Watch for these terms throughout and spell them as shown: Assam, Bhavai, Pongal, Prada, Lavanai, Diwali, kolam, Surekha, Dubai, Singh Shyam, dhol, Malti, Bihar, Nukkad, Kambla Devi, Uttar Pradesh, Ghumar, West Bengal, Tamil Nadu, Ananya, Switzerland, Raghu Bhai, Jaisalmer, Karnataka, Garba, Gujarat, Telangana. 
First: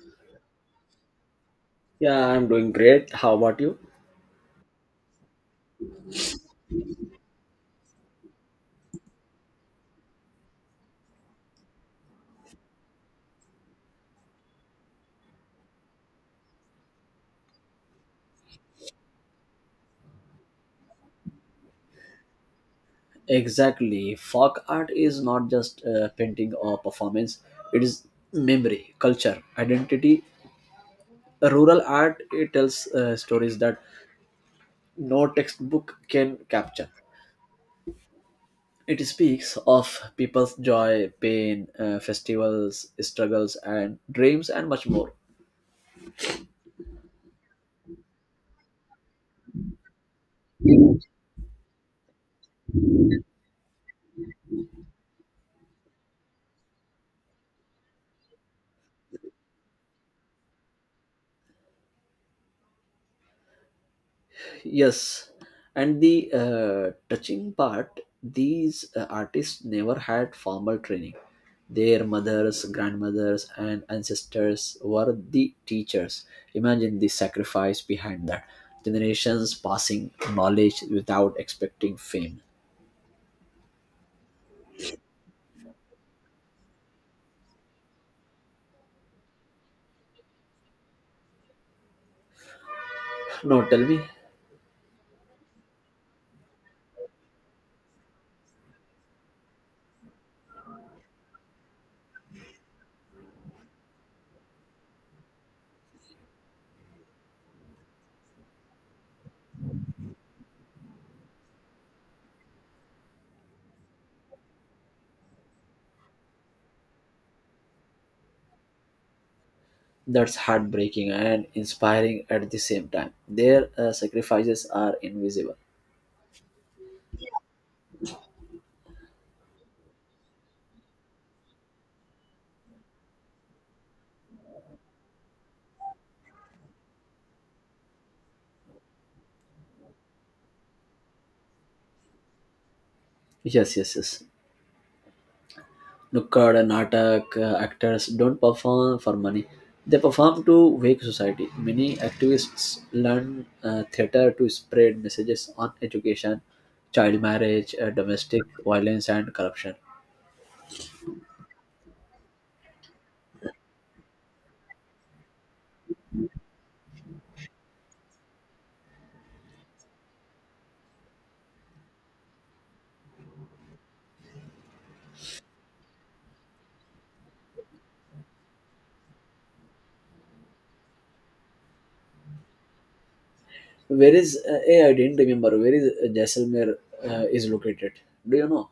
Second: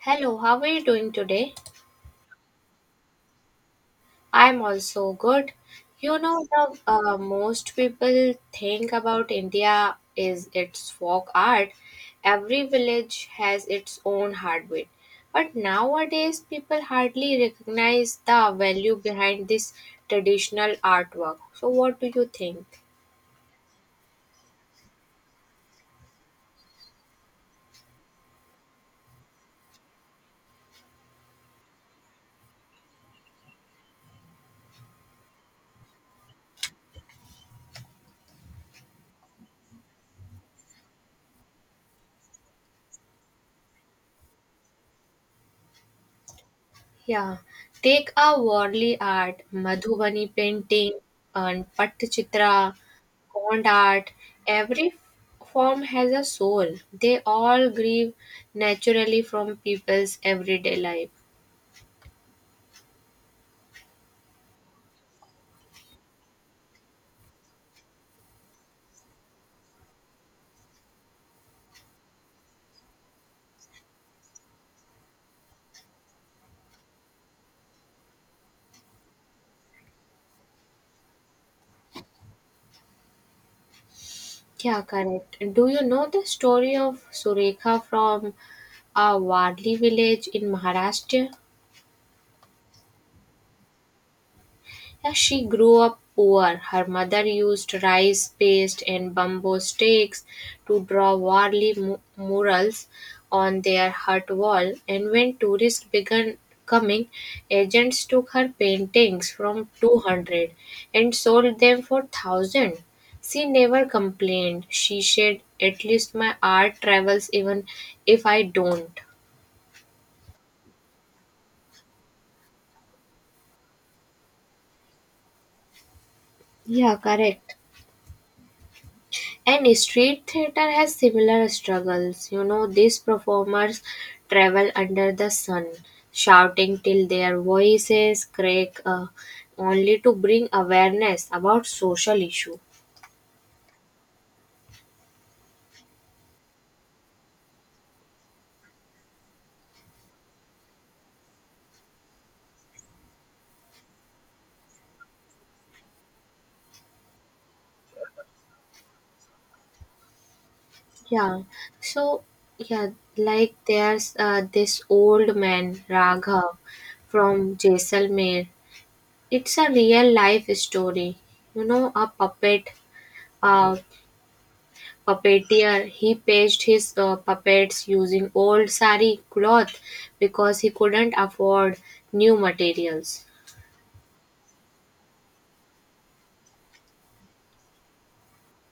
Hello, how are you doing today? Yeah, I'm doing great. How about you? I'm also good. You know, the most people think about India is its folk art. Every village has its own heartbeat. But nowadays, people hardly recognize the value behind this traditional artwork. So, what do you think? Exactly. Folk art is not just painting or performance, it is memory, culture, identity. Rural art it tells stories that no textbook can capture. It speaks of people's joy, pain, festivals, struggles, and dreams, and much more. Yeah, take a worldly art, Madhubani painting and Pattachitra, Gond art. Every form has a soul. They all grieve naturally from people's everyday life. Yes, and the touching part, these artists never had formal training. Their mothers, grandmothers, and ancestors were the teachers. Imagine the sacrifice behind that. Generations passing knowledge without expecting fame. Yeah, correct. Do you know the story of Surekha from a Wadli village in Maharashtra? No, tell me, As she grew up poor, her mother used rice paste and bamboo sticks to draw murals on their hut wall. And when tourists began coming, agents took her paintings from 200 and sold them for 1000. She never complained. She said, "At least my art travels even if I don't." that's heartbreaking and inspiring at the same time. Their sacrifices are invisible. Yeah, correct. And street theater has similar struggles. You know, these performers travel under the sun, shouting till their voices crack, only to bring awareness about social issue. Yes, yes, yes. Nukkad and Natak actors don't perform for money. They perform to wake society. Many activists learn theater to spread messages on education, child marriage, domestic violence, and corruption. Yeah. So, yeah, like there's this old man, Raghav, from Jaisalmer. It's a real life story. You know, a Puppeteer, he staged his puppets using old sari cloth because he couldn't afford new materials. I didn't remember, where is Jaisalmer is located? Do you know?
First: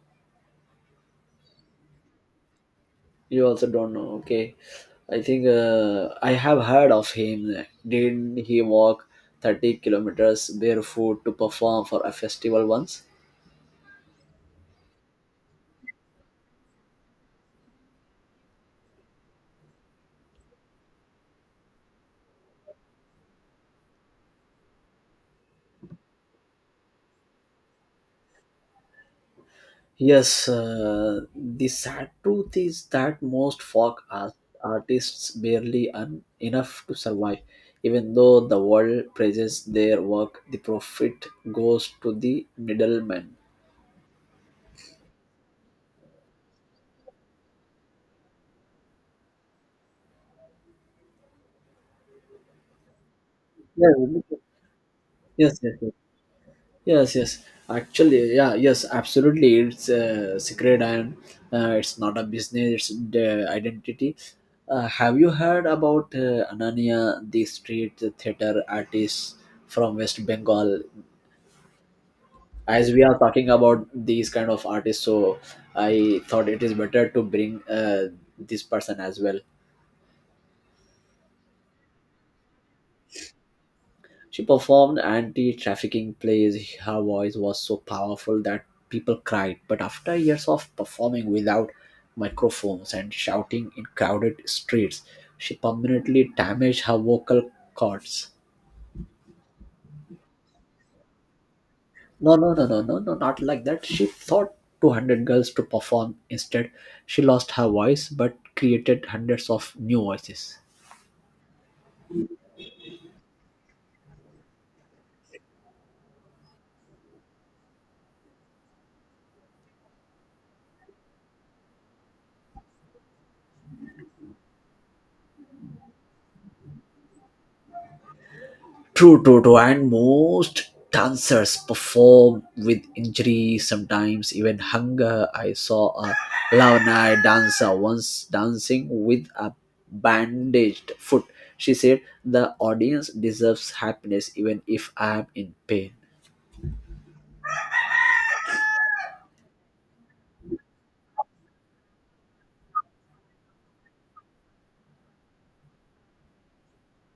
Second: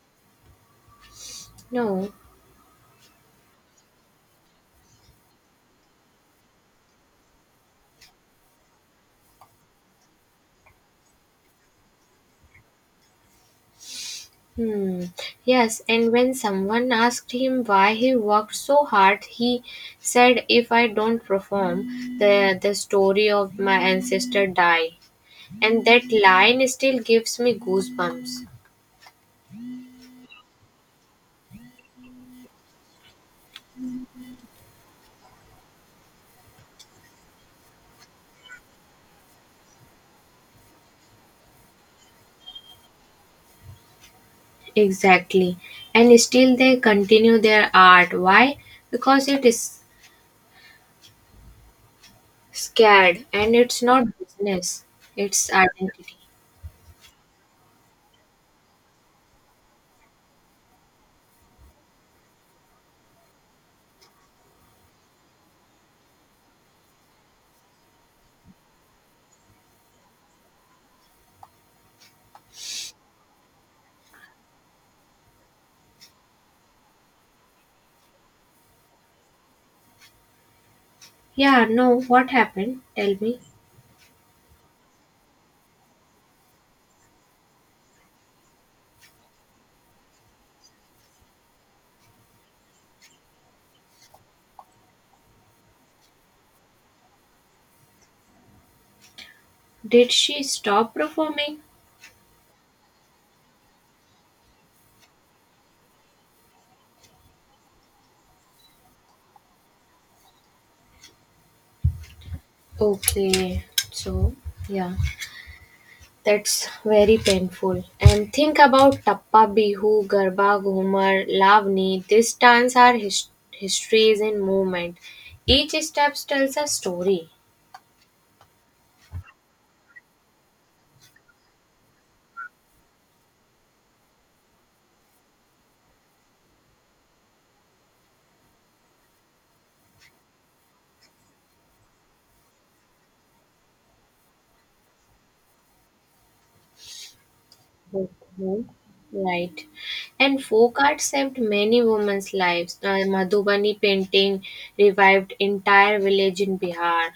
No. You also don't know. Okay. I think I have heard of him. Did he walk 30 kilometers barefoot to perform for a festival once? Hmm. Yes, and when someone asked him why he worked so hard, he said, "If I don't perform, the the story of my ancestor die." And that line still gives me goosebumps. Yes, the sad truth is that most artists barely earn enough to survive. Even though the world praises their work, the profit goes to the middleman. Exactly. And still they continue their art. Why? Because it is Scared. And it's Yes, not business, it's yes, yes, yes, identity. yes, yes. Actually, yeah, yes, absolutely. It's secret, and it's not a business. It's the identity. Have you heard about Ananya, the street theater artist from West Bengal? As we are talking about these kind of artists, so I thought it is better to bring this person as well. Yeah, no, what happened? Tell me. She performed anti-trafficking plays. Her voice was so powerful that people cried, but after years of performing without microphones and shouting in crowded streets, she permanently damaged her vocal cords. Did she stop performing? No, no, no, no, no, no, not like that. She thought 200 girls to perform instead. She lost her voice but created hundreds of new voices. Okay, so yeah, that's very painful. And think about Tappa Bihu, Garba Ghumar, Lavani. These dance are histories in movement. Each step tells a story. True, true, true. And most dancers perform with injury, sometimes even hunger. I saw a Lavanai dancer once dancing with a bandaged foot. She said, "The audience deserves happiness even if I am in pain." Okay. Right. And folk art saved many women's lives. Madhubani painting revived entire village in Bihar.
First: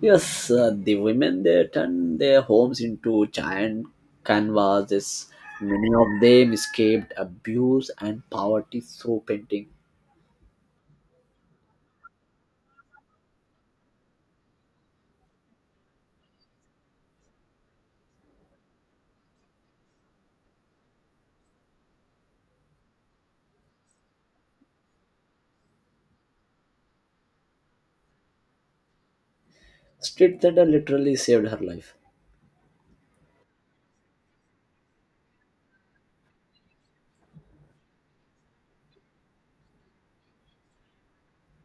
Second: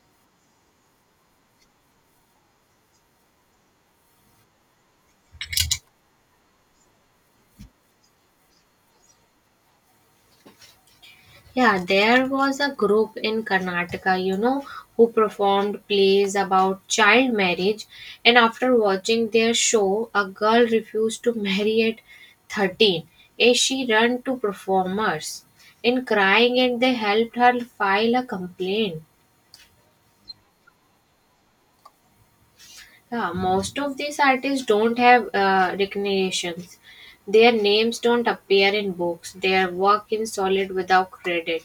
Yes, the women they turn their homes into giant canvases. Many of them escaped abuse and poverty through painting. Yeah, there was a group in Karnataka, you know, who performed plays about child marriage. And after watching their show, a girl refused to marry at 13 as she ran to performers in crying and they helped her file a complaint. Street theater literally saved her life. Yeah, most of these artists don't have recognitions. Their names don't appear in books. Their work is solid without credit.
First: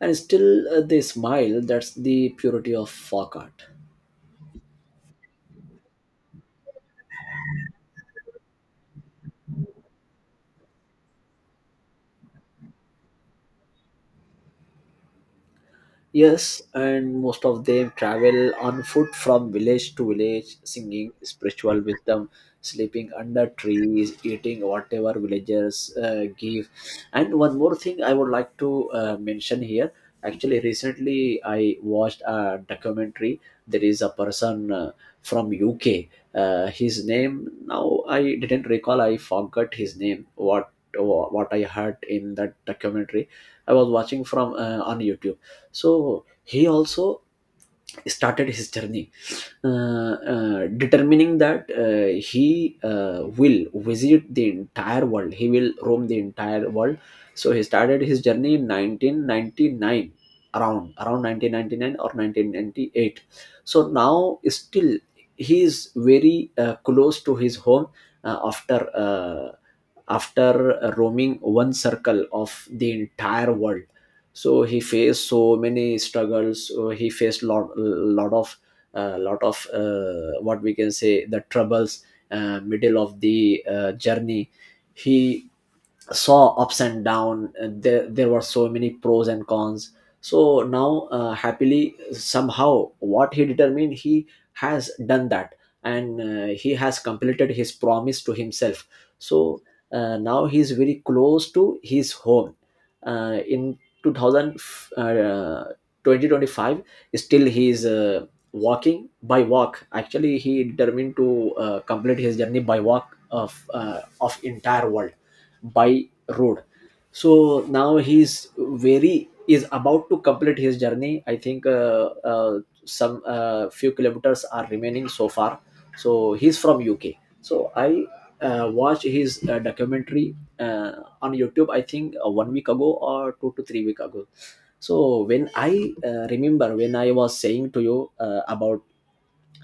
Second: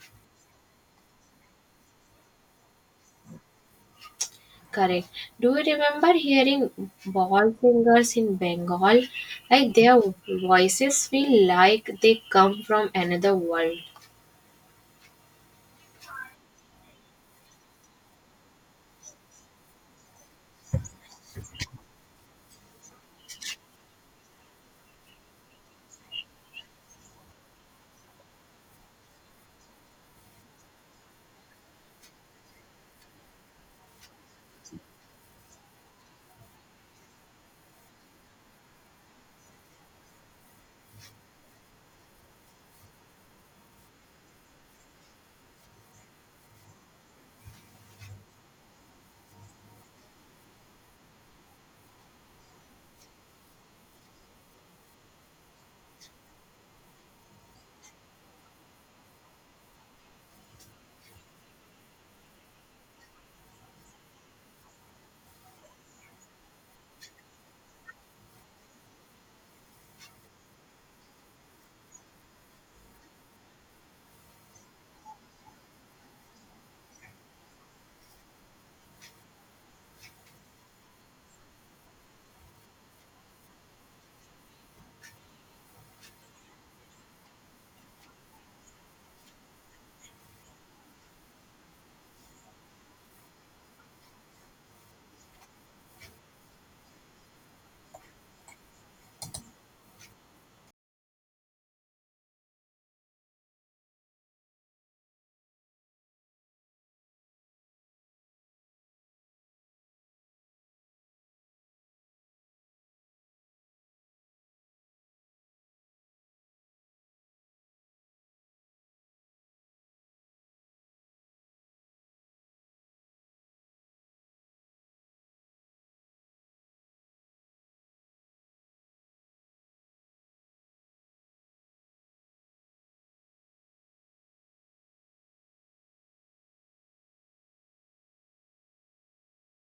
And still they smile. That's the purity of folk art. Correct. Do you remember hearing ball singers in Bengal? Like their voices feel like they come from another world. Yes, and most of them travel on foot from village to village, singing spiritual wisdom, sleeping under trees, eating whatever villagers give. And one more thing I would like to mention here. Actually, recently I watched a documentary. There is a person from UK. His name now I didn't recall. I forgot his name. What I heard in that documentary. I was watching from on YouTube. So he also started his journey, determining that he will visit the entire world, he will roam the entire world. So he started his journey in 1999, around 1999 or 1998. So now still he is very close to his home, uh, after uh, after roaming one circle of the entire world. So he faced so many struggles. He faced lot lot of what we can say the troubles middle of the journey. He saw ups and down, and there were so many pros and cons. So now happily somehow what he determined, he has done that, and he has completed his promise to himself. So now he is very close to his home in 2000, uh, 2025. Still he is walking by walk. Actually he determined to complete his journey by walk of entire world by road. So now he's very is about to complete his journey. I think uh, some few kilometers are remaining so far. So he's from UK. So I watched his documentary on YouTube. I think 1 week ago or 2 to 3 week ago. So when I remember, when I was saying to you about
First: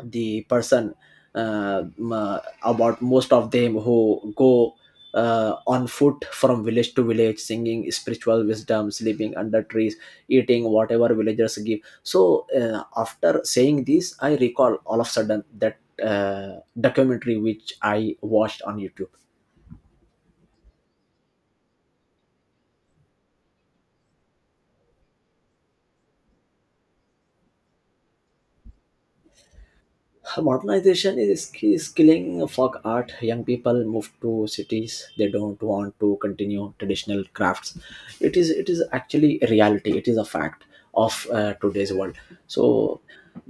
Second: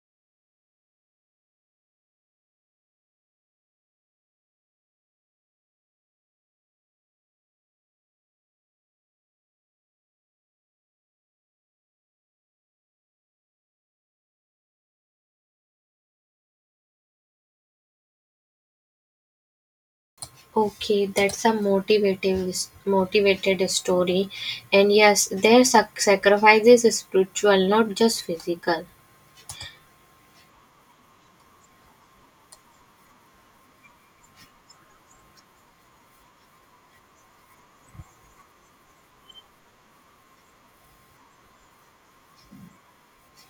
the person, uh, m- uh, about most of them who go on foot from village to village, singing spiritual wisdom, sleeping under trees, eating whatever villagers give. So after saying this, I recall all of a sudden that documentary which I watched on YouTube. Okay, that's a motivated story, and yes, their sacrifice is spiritual, not just physical. Modernization is killing folk art. Young people move to cities, they don't want to continue traditional crafts. It is actually a reality. It is a fact of today's world. So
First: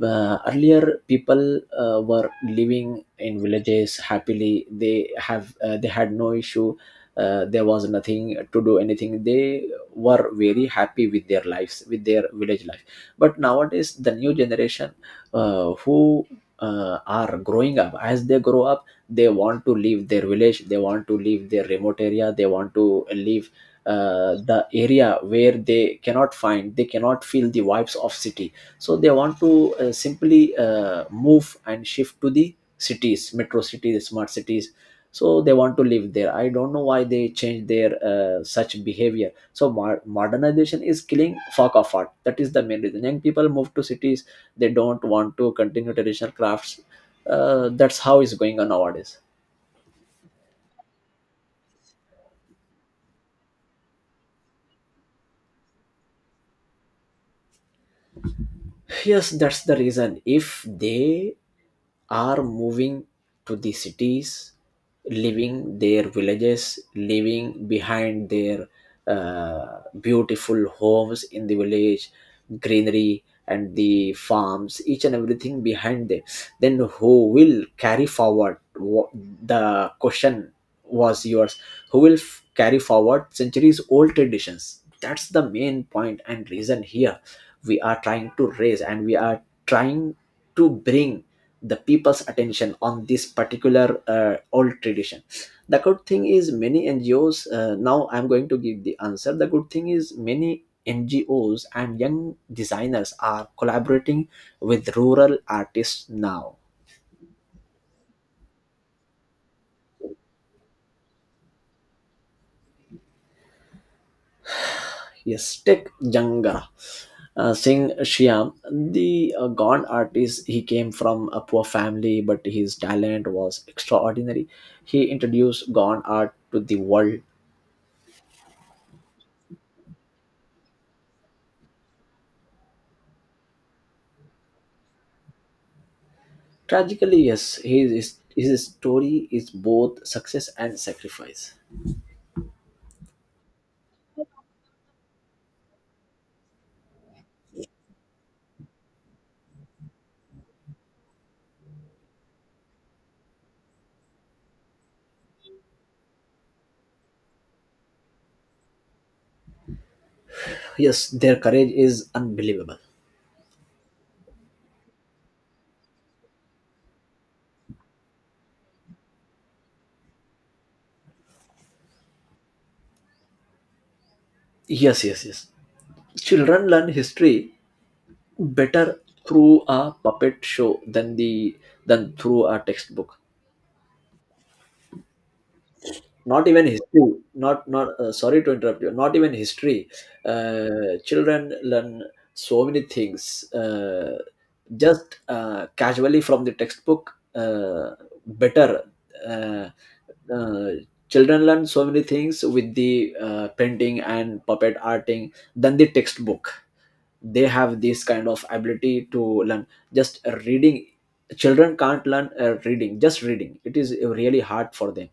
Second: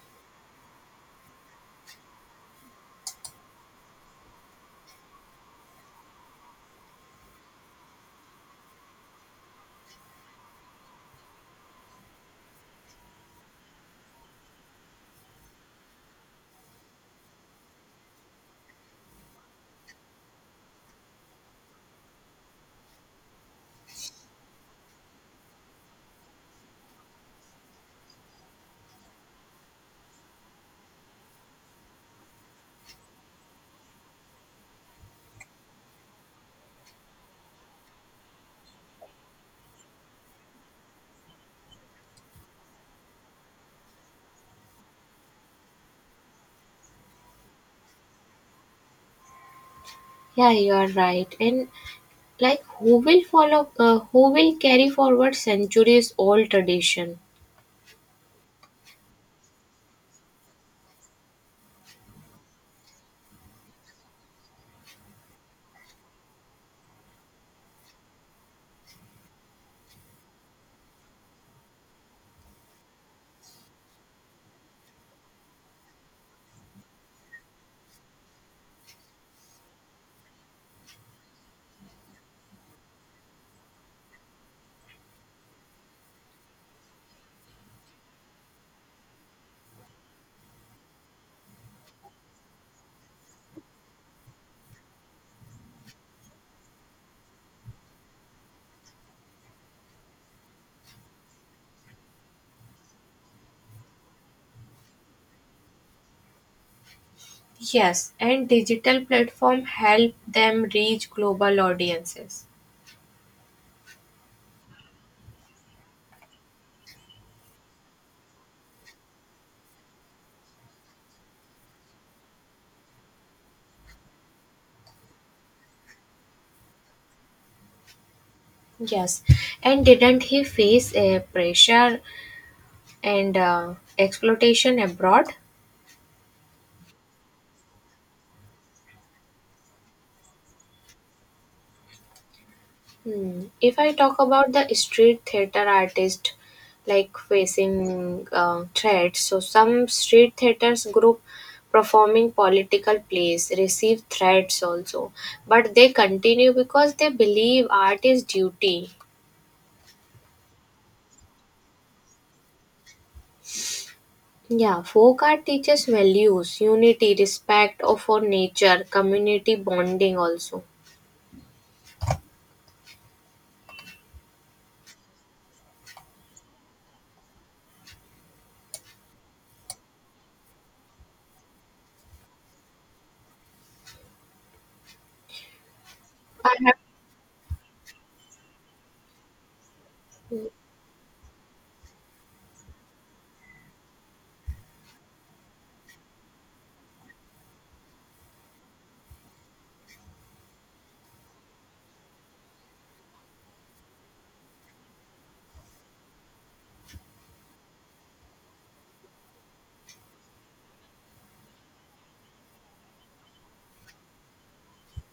earlier people were living in villages happily. They had no issue. There was nothing to do anything. They were very happy with their lives, with their village life. But nowadays the new generation, who are growing up. As they grow up, they want to leave their village, they want to leave their remote area, they want to leave the area where they cannot find, they cannot feel the vibes of city. So they want to simply move and shift to the cities, metro cities, smart cities. So they want to live there. I don't know why they change their such behavior. So modernization is killing folk of art. That is the main reason young people move to cities, they don't want to continue traditional crafts. That's how it's going on nowadays. Yeah, you are right, and like who will follow who will carry forward centuries old tradition. Yes, that's the reason. If they are moving to the cities, leaving their villages, leaving behind their beautiful homes in the village, greenery, and the farms, each and everything behind them, then who will carry forward? The question was yours. Who will carry forward centuries old traditions? That's the main point and reason here we are trying to raise, and we are trying to bring the people's attention on this particular old tradition. The good thing is many NGOs, now I'm going to give the answer, the good thing is many NGOs and young designers are collaborating with rural artists now. Yes, and digital platform help them reach global audiences. Yes, Tech Janga. Singh Shyam, the gone artist, he came from a poor family, but his talent was extraordinary. He introduced gone art to the world. Yes, and didn't he face a pressure and exploitation abroad? Tragically, yes, his story is both success and sacrifice. Hmm. If I talk about the street theater artist like facing threats, so some street theaters group performing political plays receive threats also, but they continue because they believe art is duty. Yes, their courage is unbelievable. Yeah, folk art teaches values, unity, respect of for nature, community bonding also. Yes, yes, yes. Children learn history better through a puppet show than through a textbook. Not I even have. history, not not sorry to interrupt you, not even history. Children learn so many things just casually from the textbook better uh, uh, children learn so many things with the painting and puppet arting than the textbook. They have this kind of ability to learn. Just reading children can't learn reading, just reading, it is really hard for them.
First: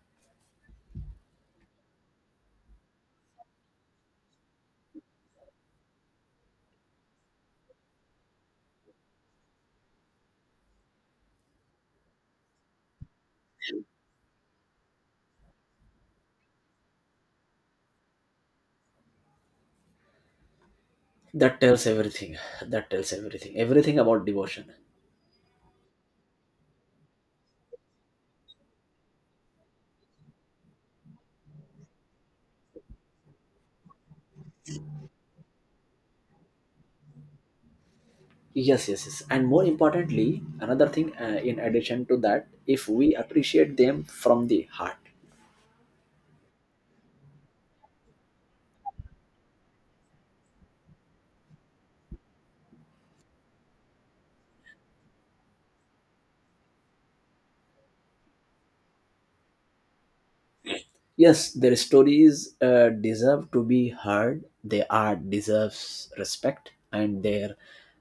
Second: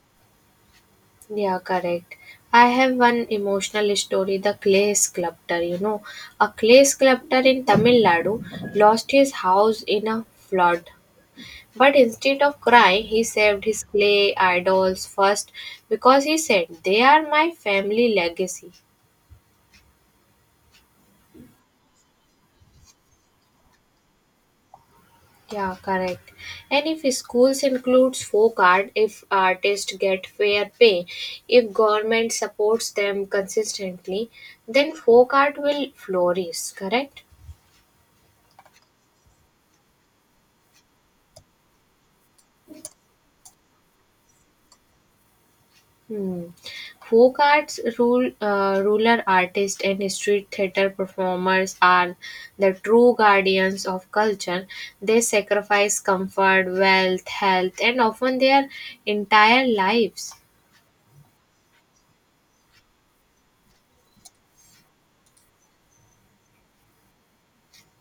Yeah, correct. I have one emotional story, the clay sculptor. You know, a clay sculptor in Tamil Nadu lost his house in a flood. But instead of crying, he saved his clay idols first because he said, "They are my family legacy." That tells everything. Everything about devotion. Yeah, correct. And if schools includes folk art, if artists get fair pay, if government supports them consistently, then folk art will flourish, correct? Yes, yes, yes, and more importantly, another thing, in addition to that, if we appreciate them from the heart. Hmm. Folk arts, ruler artists, and street theater performers are the true guardians of culture. They sacrifice comfort, wealth, health, and often their entire lives. Yes, their stories deserve to be heard, their art deserves respect, and their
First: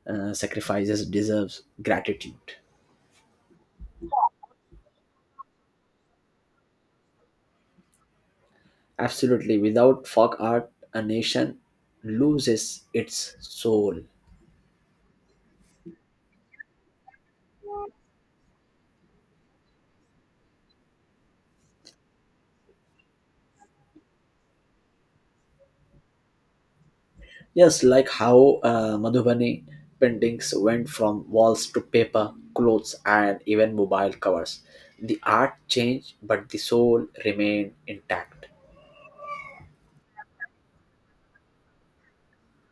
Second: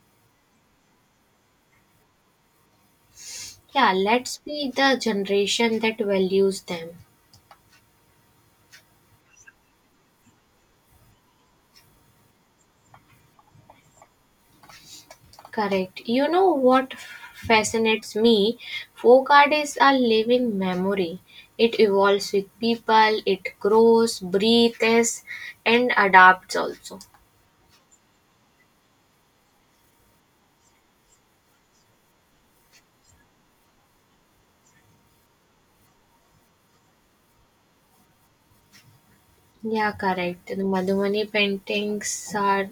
sacrifices deserves gratitude. Yeah, let's be the generation that values them. Absolutely, without folk art a nation loses its soul. Correct. You know what fascinates me? Folk art is a living memory. It evolves with people, it grows, breathes, and adapts also. Yes, like how Madhubani paintings went from walls to paper, clothes, and even mobile covers. The art changed, but the soul remained intact. Yeah, correct. The Madhumani paintings are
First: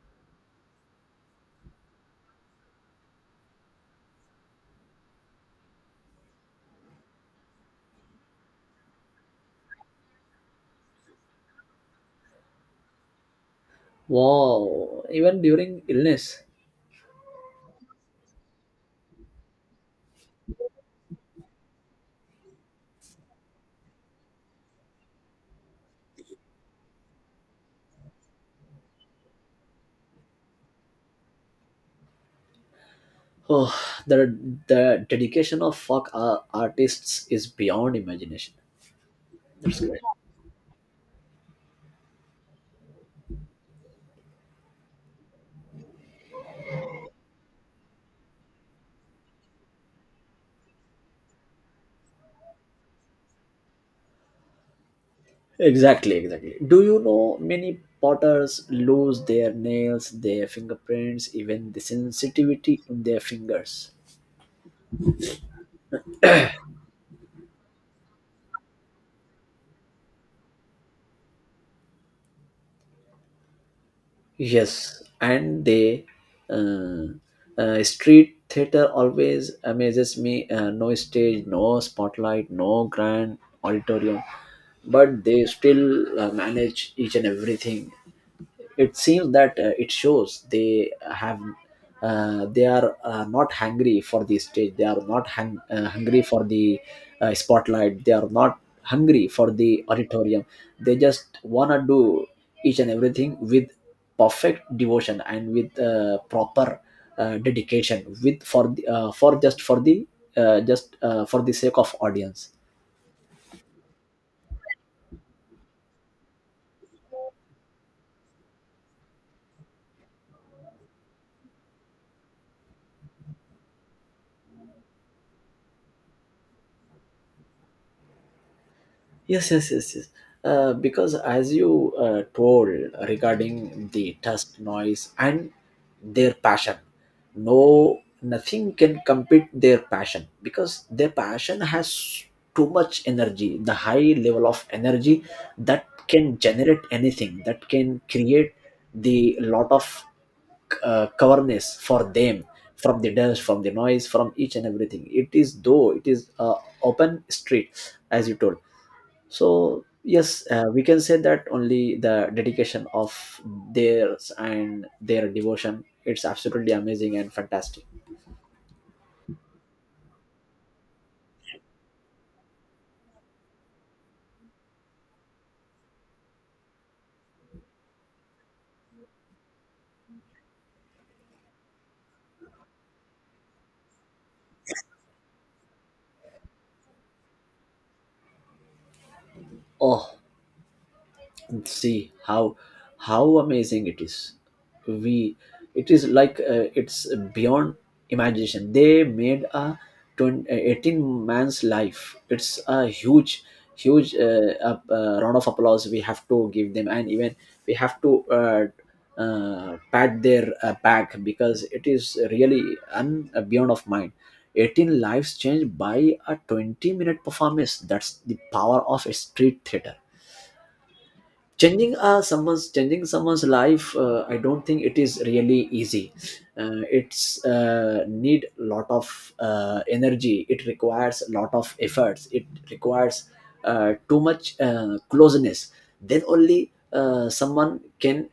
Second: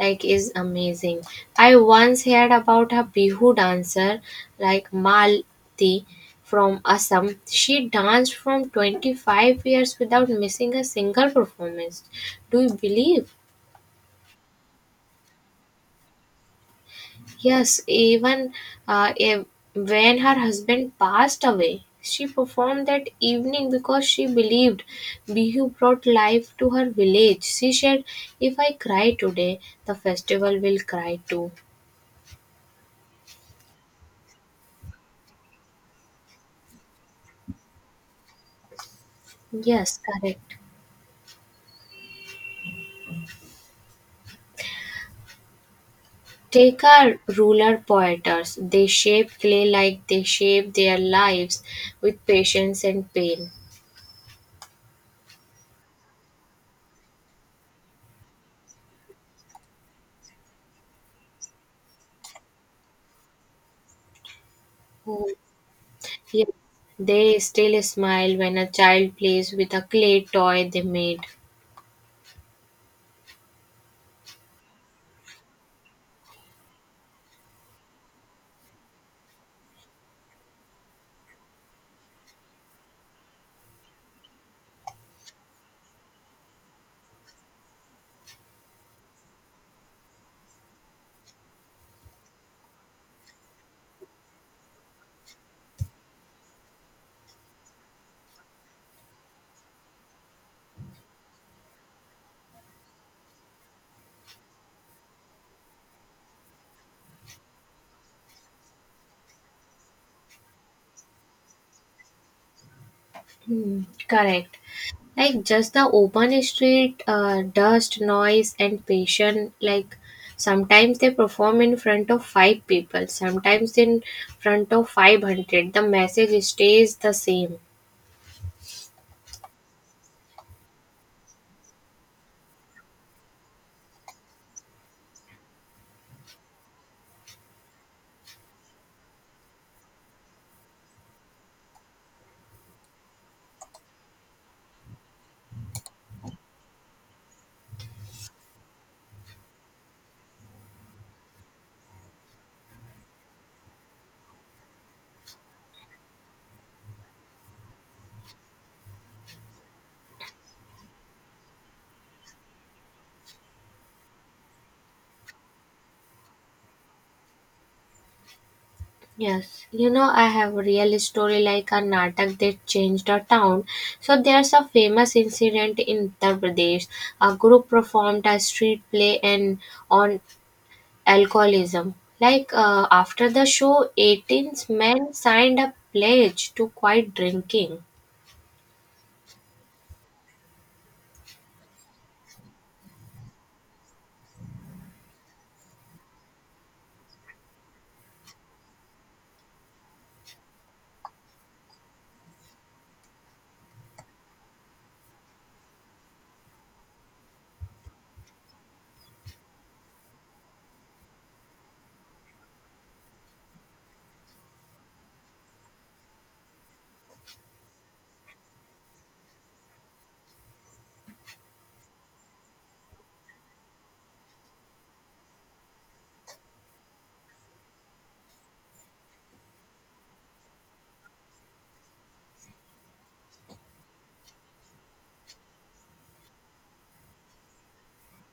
like is amazing. I once heard about a Bihu dancer like Malti from Assam. She danced from 25 years without missing a single performance. Do you believe? Wow! Even during illness, Yes, uh, ev- when her husband passed away, she performed that evening because she believed Bihu brought life to her village. She said, "If I cry today, the festival will cry too." oh, the the dedication of folk artists is beyond imagination. That's Yes, great. correct. Take our ruler poeters. They shape clay like they shape their lives with patience and pain. Exactly, exactly. Do you know many potters lose their nails, their fingerprints, even the sensitivity in their fingers? Oh, yes. They still smile when a child plays with a clay toy they made. Yes, and they uh, street theater always amazes me. No stage, no spotlight, no grand auditorium, but they still manage each and everything. It seems that it shows they have. They are not hungry for the stage. They are not hung, hungry for the spotlight. They are not hungry for the auditorium. They just wanna do each and everything with perfect devotion and with proper dedication, with for the, for just for the sake of audience. Hmm, correct. Like just the open street, dust, noise, and passion. Like sometimes they perform in front of five people, sometimes in front of 500. The message stays the same. Yes, yes, yes, yes. Because as you told regarding the dust noise and their passion, no, nothing can compete their passion because their passion has too much energy, the high level of energy that can generate anything, that can create the lot of coverness for them from the dust from the noise from each and everything. It is though it is open street as you told. So yes, we can say that only the dedication of theirs and their devotion, it's absolutely amazing and fantastic. Yes, you know I have a real story like a Natak that changed a town. So there's a famous incident in Uttar Pradesh. A group performed a street play and on alcoholism. Like after the show, 18 men signed a pledge to quit drinking. Oh, see how amazing it is. We it is like it's beyond imagination. They made a 20 18 man's life. It's a huge huge round of applause we have to give them, and even we have to pat their back because it is really beyond of mind. 18 lives changed by a 20-minute performance. That's the power of a street theater. Changing someone's changing someone's life, I don't think it is really easy. It's need lot of energy. It requires a lot of efforts. It requires too much closeness. Then only someone can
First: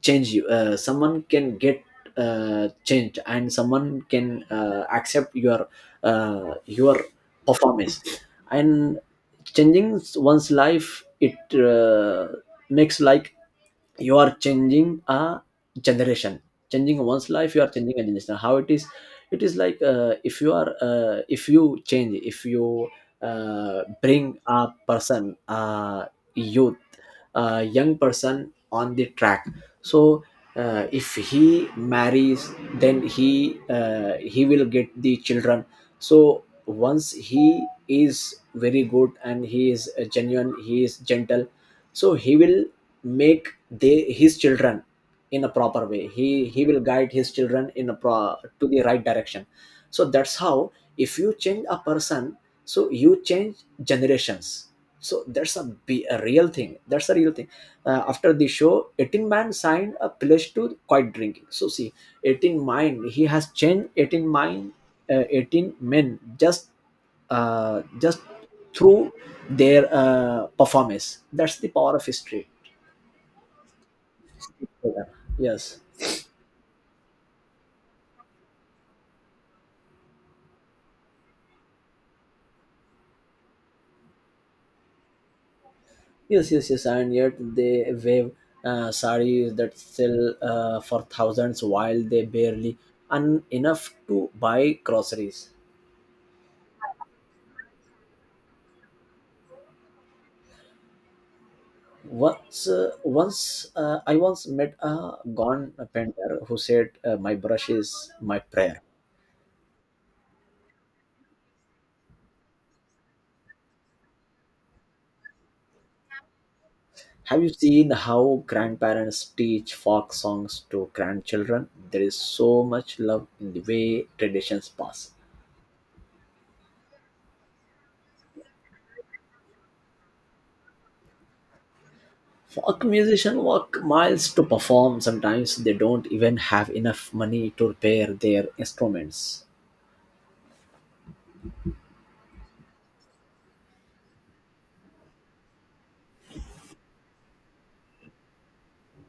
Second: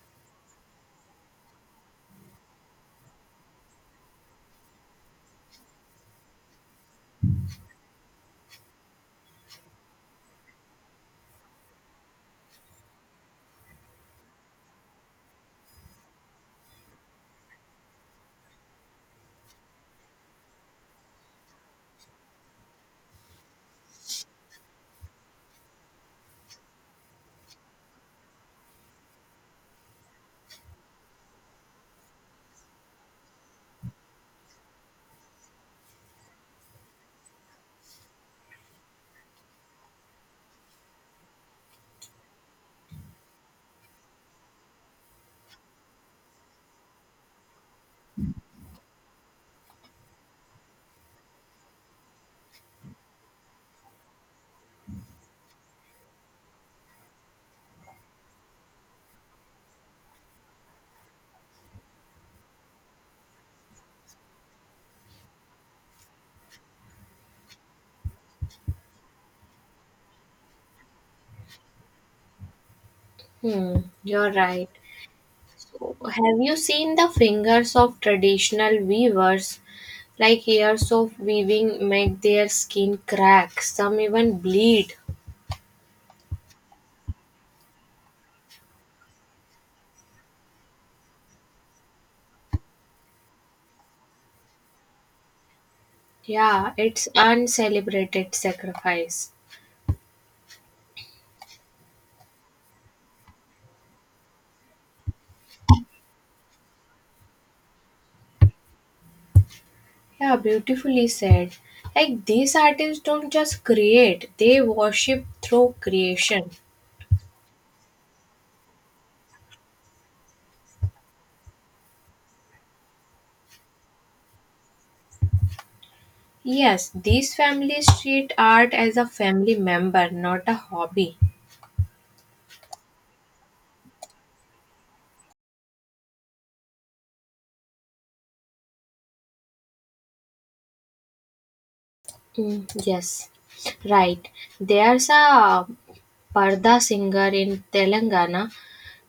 change you, someone can get changed and someone can accept your performance. And changing one's life, it makes like you are changing a generation. Changing one's life, you are changing a generation. How it is? It is like if you are if you change, if you bring a person, a youth, a young person on the track, so if he marries then he will get the children. So once he is very good and he is genuine, he is gentle, so he will make they his children in a proper way. He will guide his children in a to the right direction. So that's how if you change a person, so you change generations. So that's be a real thing, that's a real thing. After the show, 18-man signed a pledge to quit drinking. So see, 18 mind he has changed, 18 mind, 18 men just through their performance. That's the power of history. Hmm, you're right. Yeah. Yes, So, have you seen the fingers of traditional weavers? Like years of weaving make their skin crack, some even bleed. yes, yes, yes, and yet they wave sarees that sell for thousands while they barely enough to buy groceries. Yeah, it's uncelebrated sacrifice. Once I once met a gone painter who said, my brush is my prayer. Yeah, beautifully said. Like these artists don't just create, they worship through creation. Have you seen how grandparents teach folk songs to grandchildren? There is so much love in the way traditions pass. Yes, these families treat art as a family member, not a hobby. Folk musicians walk miles to perform. Sometimes they don't even have enough money to repair their instruments. Mm, yes, right. There's a parda singer in Telangana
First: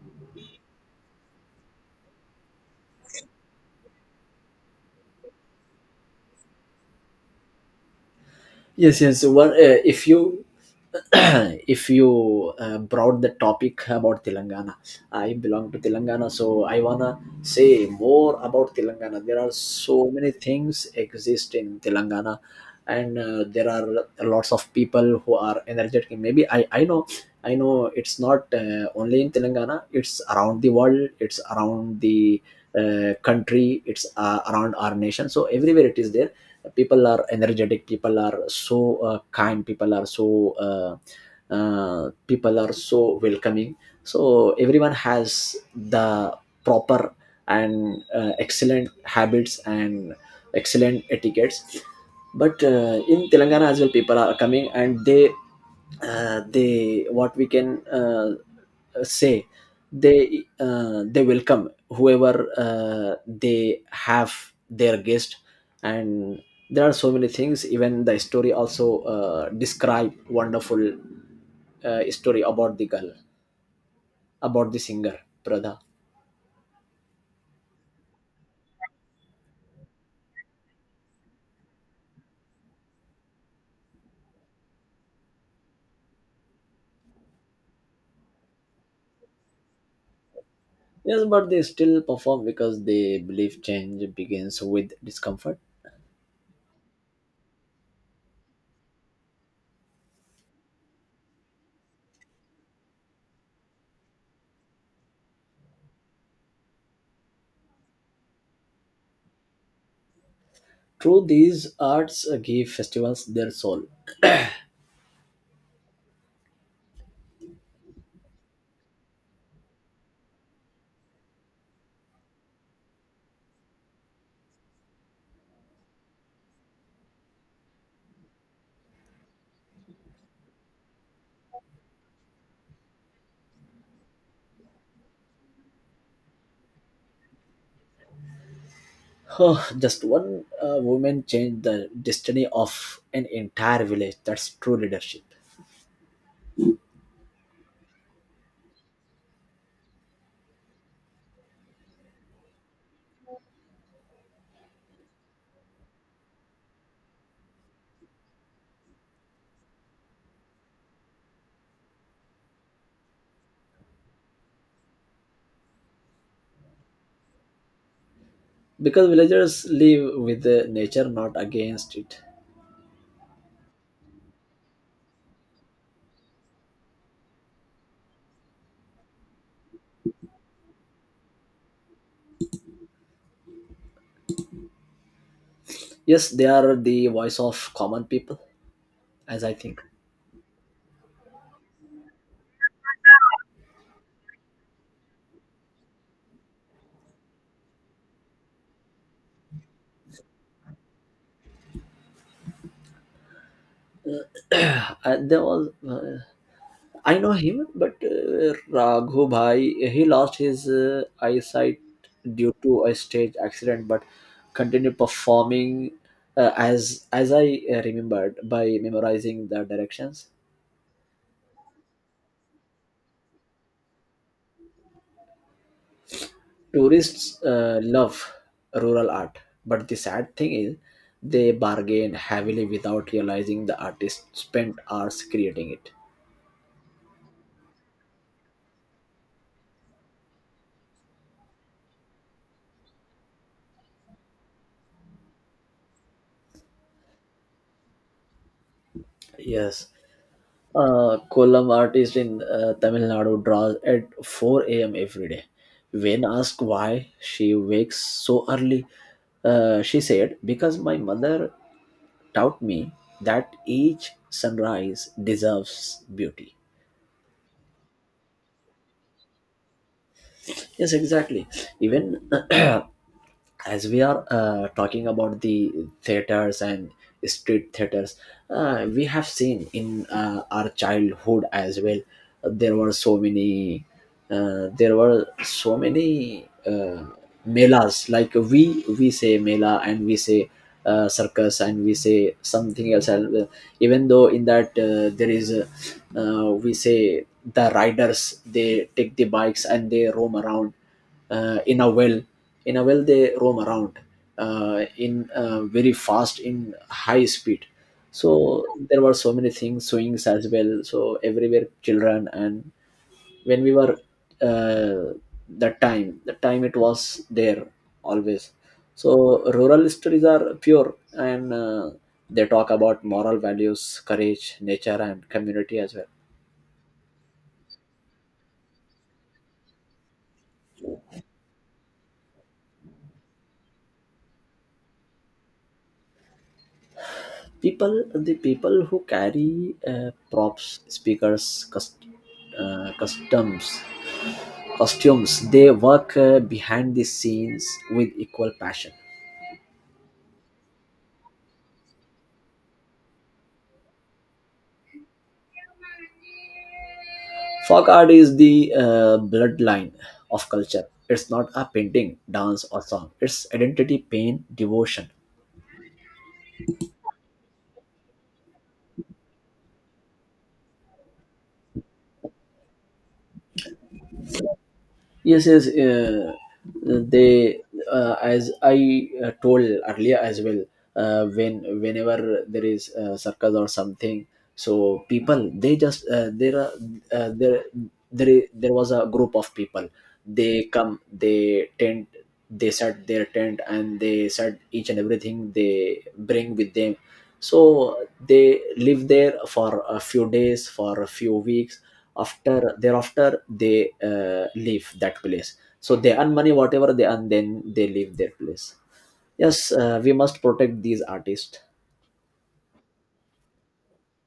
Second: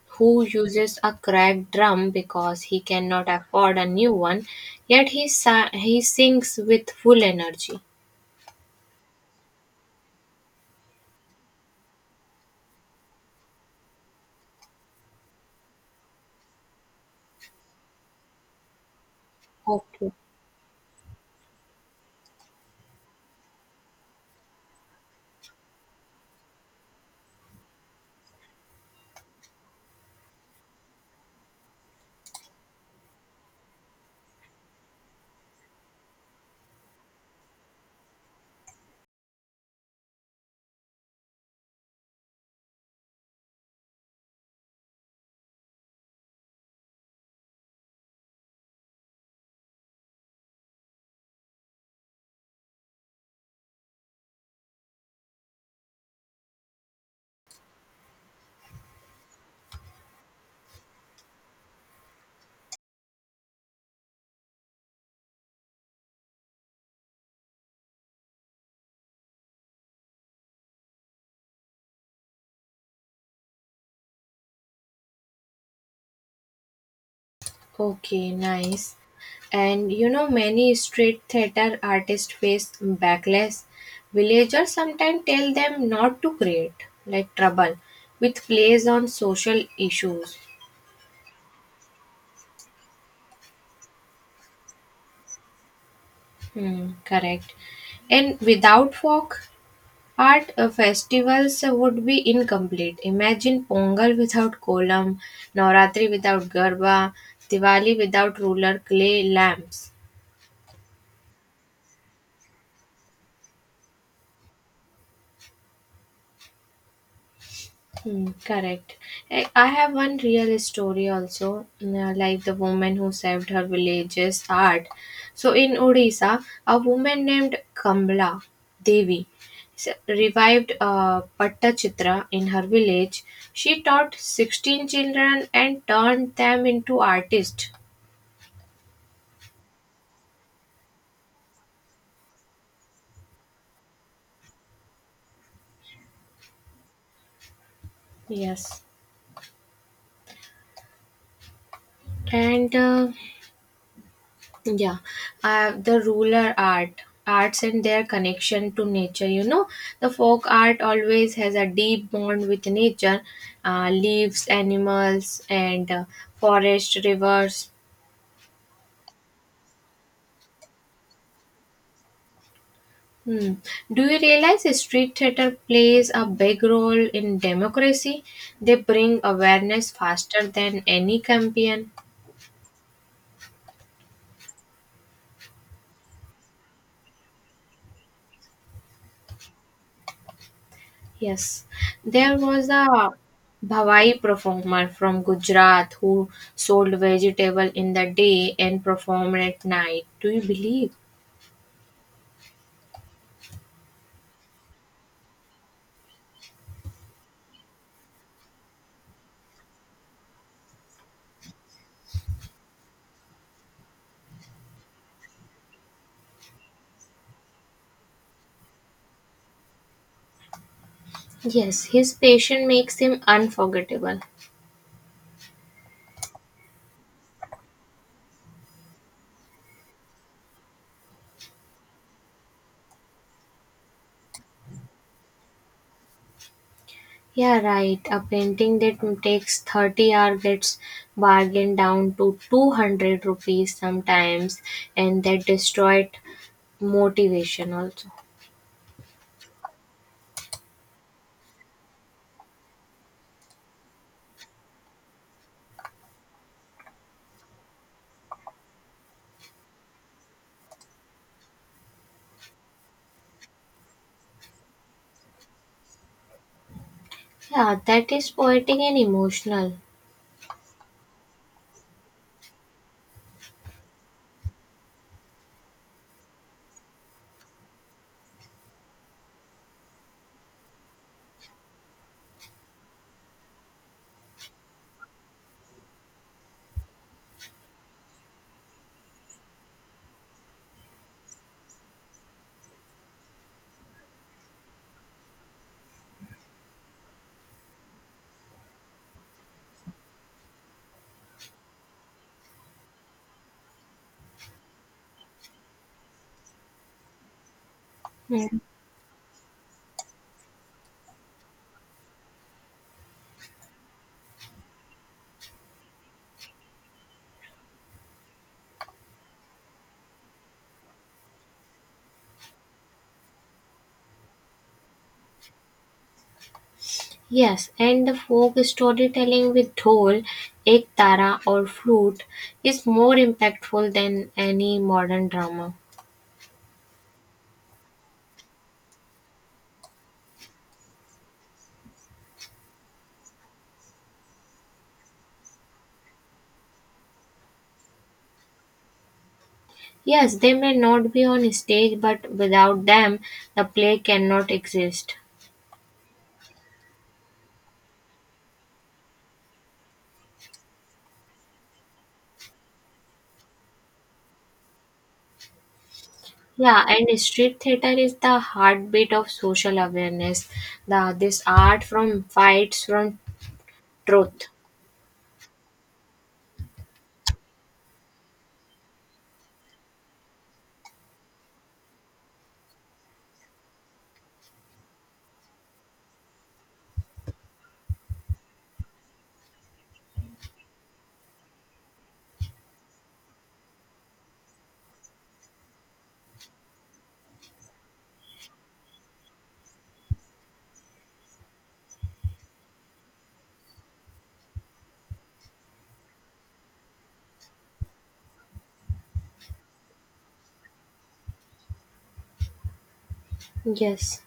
who uses a cracked drum because he cannot afford a new one, yet he sings with full energy. Yes, yes. one, if you if you brought the topic about Telangana, I belong to Telangana, so I wanna say more about Telangana. There are so Okay. many things exist in Telangana, and there are lots of people who are energetic. Maybe I know, I know it's not only in Telangana. It's around the world. It's around the country. It's around our nation. So everywhere it is there, people are energetic, people are so kind, uh, people are so welcoming. So everyone has the proper and excellent habits and excellent etiquettes. But in Telangana as well, people are coming and they what we can say, they welcome whoever uh, they have their guest. And there are so many things. Even the story also describe wonderful story about the girl, about the singer, Prada. Okay, nice. And you know, many street theater artists face backlash. Villagers sometimes tell them not to create, like trouble, with plays on social issues. Yes, but they still perform because they believe change begins with discomfort. Hmm, correct. And without folk art, festivals would be incomplete. Imagine Pongal without kolam, Navratri without garba, Diwali without ruler clay lamps. True, these arts give festivals their soul. Hmm, correct. I have one real story also, like the woman who saved her village's art. So in Odisha, a woman named Kambla Devi s- revived Pattachitra in her village. She taught 16 children and turned them into artists. Huh, just one woman changed the destiny of an entire village. That's true leadership. Yes. And yeah, the arts and their connection to nature. You know, the folk art always has a deep bond with nature, leaves, animals, and forest, rivers. Because villagers live with the nature, not against it. Hmm. Do you realize the street theater plays a big role in democracy? They bring awareness faster than any campaign. Yes, they are the voice of common people, as I think. Yes, there was a Bhavai performer from Gujarat who sold vegetable in the day and performed at night. Do you believe? There was I know him, but Raghu Bhai, he lost his eyesight due to a stage accident, but continued performing as I remembered by memorizing the directions. Yes, his passion makes him unforgettable. Tourists love rural art, but the sad thing is they bargain heavily without realizing the artist spent hours creating it. Yeah, right. A painting that takes 30 hours gets bargained down to 200 rupees sometimes, and that destroyed motivation also. Yes, Kollam artist in Tamil Nadu draws at 4 a.m. every day. When asked why she wakes so early, she said, because my mother taught me that each sunrise deserves beauty. Yeah, that is poetic and emotional. Yes, exactly. Even as we are talking about the theaters and street theaters, we have seen in our childhood as well, there were so many there were so many melas. Like we say mela and we say circus and we say something else. And even though in that there is we say the riders, they take the bikes and they roam around in a well, in a well they roam around in very fast in high speed. Hmm. So there were so many things, swings as well. So everywhere children, and when we were uh, that time, the time it was there always. So rural stories are pure and they talk about moral values, courage, nature, and community as well. Yes, and the folk storytelling with dhol, ekdara, or flute is more impactful than any modern drama. People, the people who carry props, speakers, customs, costumes, they work behind the scenes with equal passion. Yes, they may not be on stage, but without them, the play cannot exist. Folk art is the bloodline of culture. It's not a painting, dance or song, it's identity, pain, devotion. Yeah, and street theater is the heartbeat of social awareness. The this art from fights from truth. Yes, yes. They as I told earlier as well, when whenever there is a circus or something, so people they just there are there there I- there was a group of people. They come, they tent, they set their tent and they set each and everything they bring with them. So they live there for a few days, for a few weeks. After thereafter they leave that place. So they earn money, whatever they earn, then they leave their place. Yes, we must protect these artists. Yes.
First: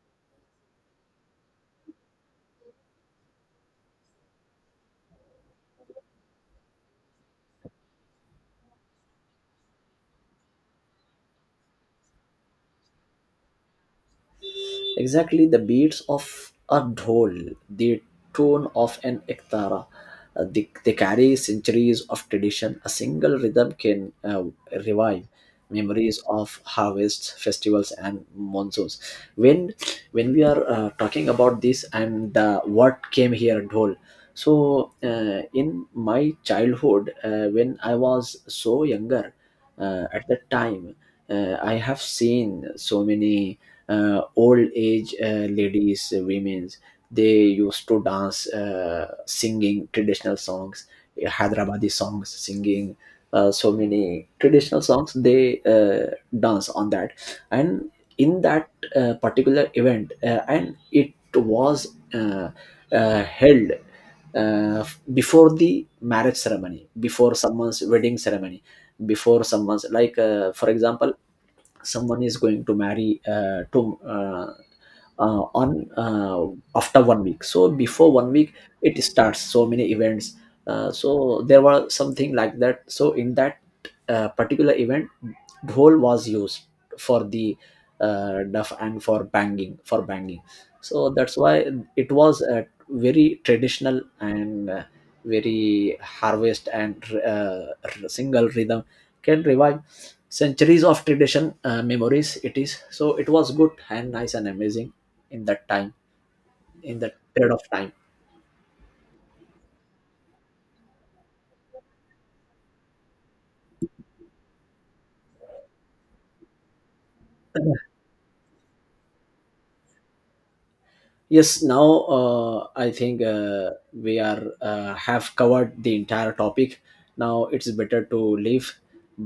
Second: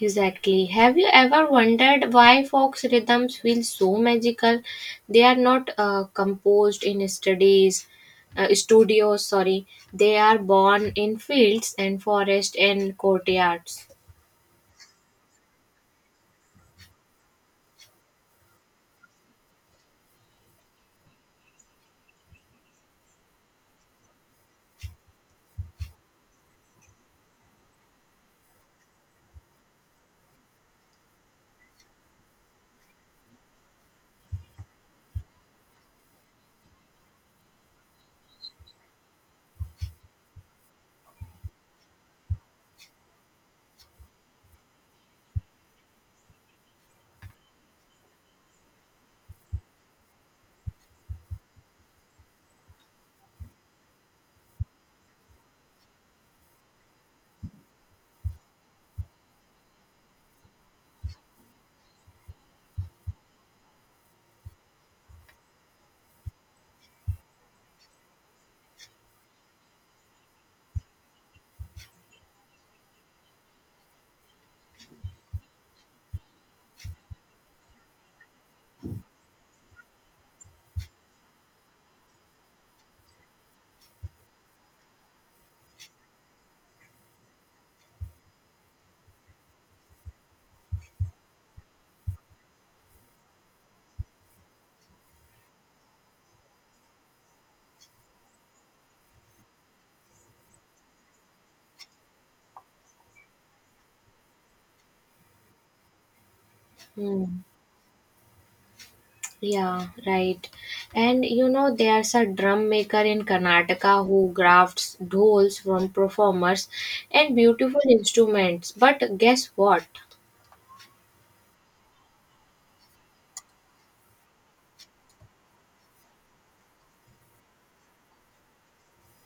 Exactly. Have you ever wondered why Fox rhythms feel so magical? They are not composed in studios. Sorry, they are born in fields and forest and courtyards. Exactly, the beats of a dhol, the tone of an ektara, they carry centuries of tradition. A single rhythm can revive memories of harvests, festivals, and monsoons. When when we are talking about this and the what came here dhol, so in my childhood, when I was so younger, at that time I have seen so many old age ladies, women, they used to dance singing traditional songs, hyderabadi songs, singing so many traditional songs. They dance on that. And in that particular event, and it was uh, held uh, before the marriage ceremony, before someone's wedding ceremony, before someone's like for example, someone is going to marry to on after 1 week. So before 1 week it starts, so many events so there were something like that. So in that particular event, dhol was used for the duff and for banging, for banging. So that's why it was a very traditional and very harvest and uh, single rhythm can revive centuries of tradition, memories. It is so, it was good and nice and amazing in that time, in that Hmm. period of time. Yeah, right. And you know, there's a drum maker in Karnataka who crafts dolls from performers and beautiful instruments. But guess what? Yes, now I think we are have covered the entire topic. Now it's better to leave.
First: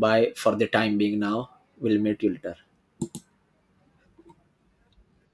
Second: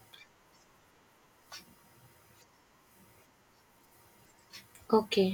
Bye for the time being. Now we'll meet you later. Okay.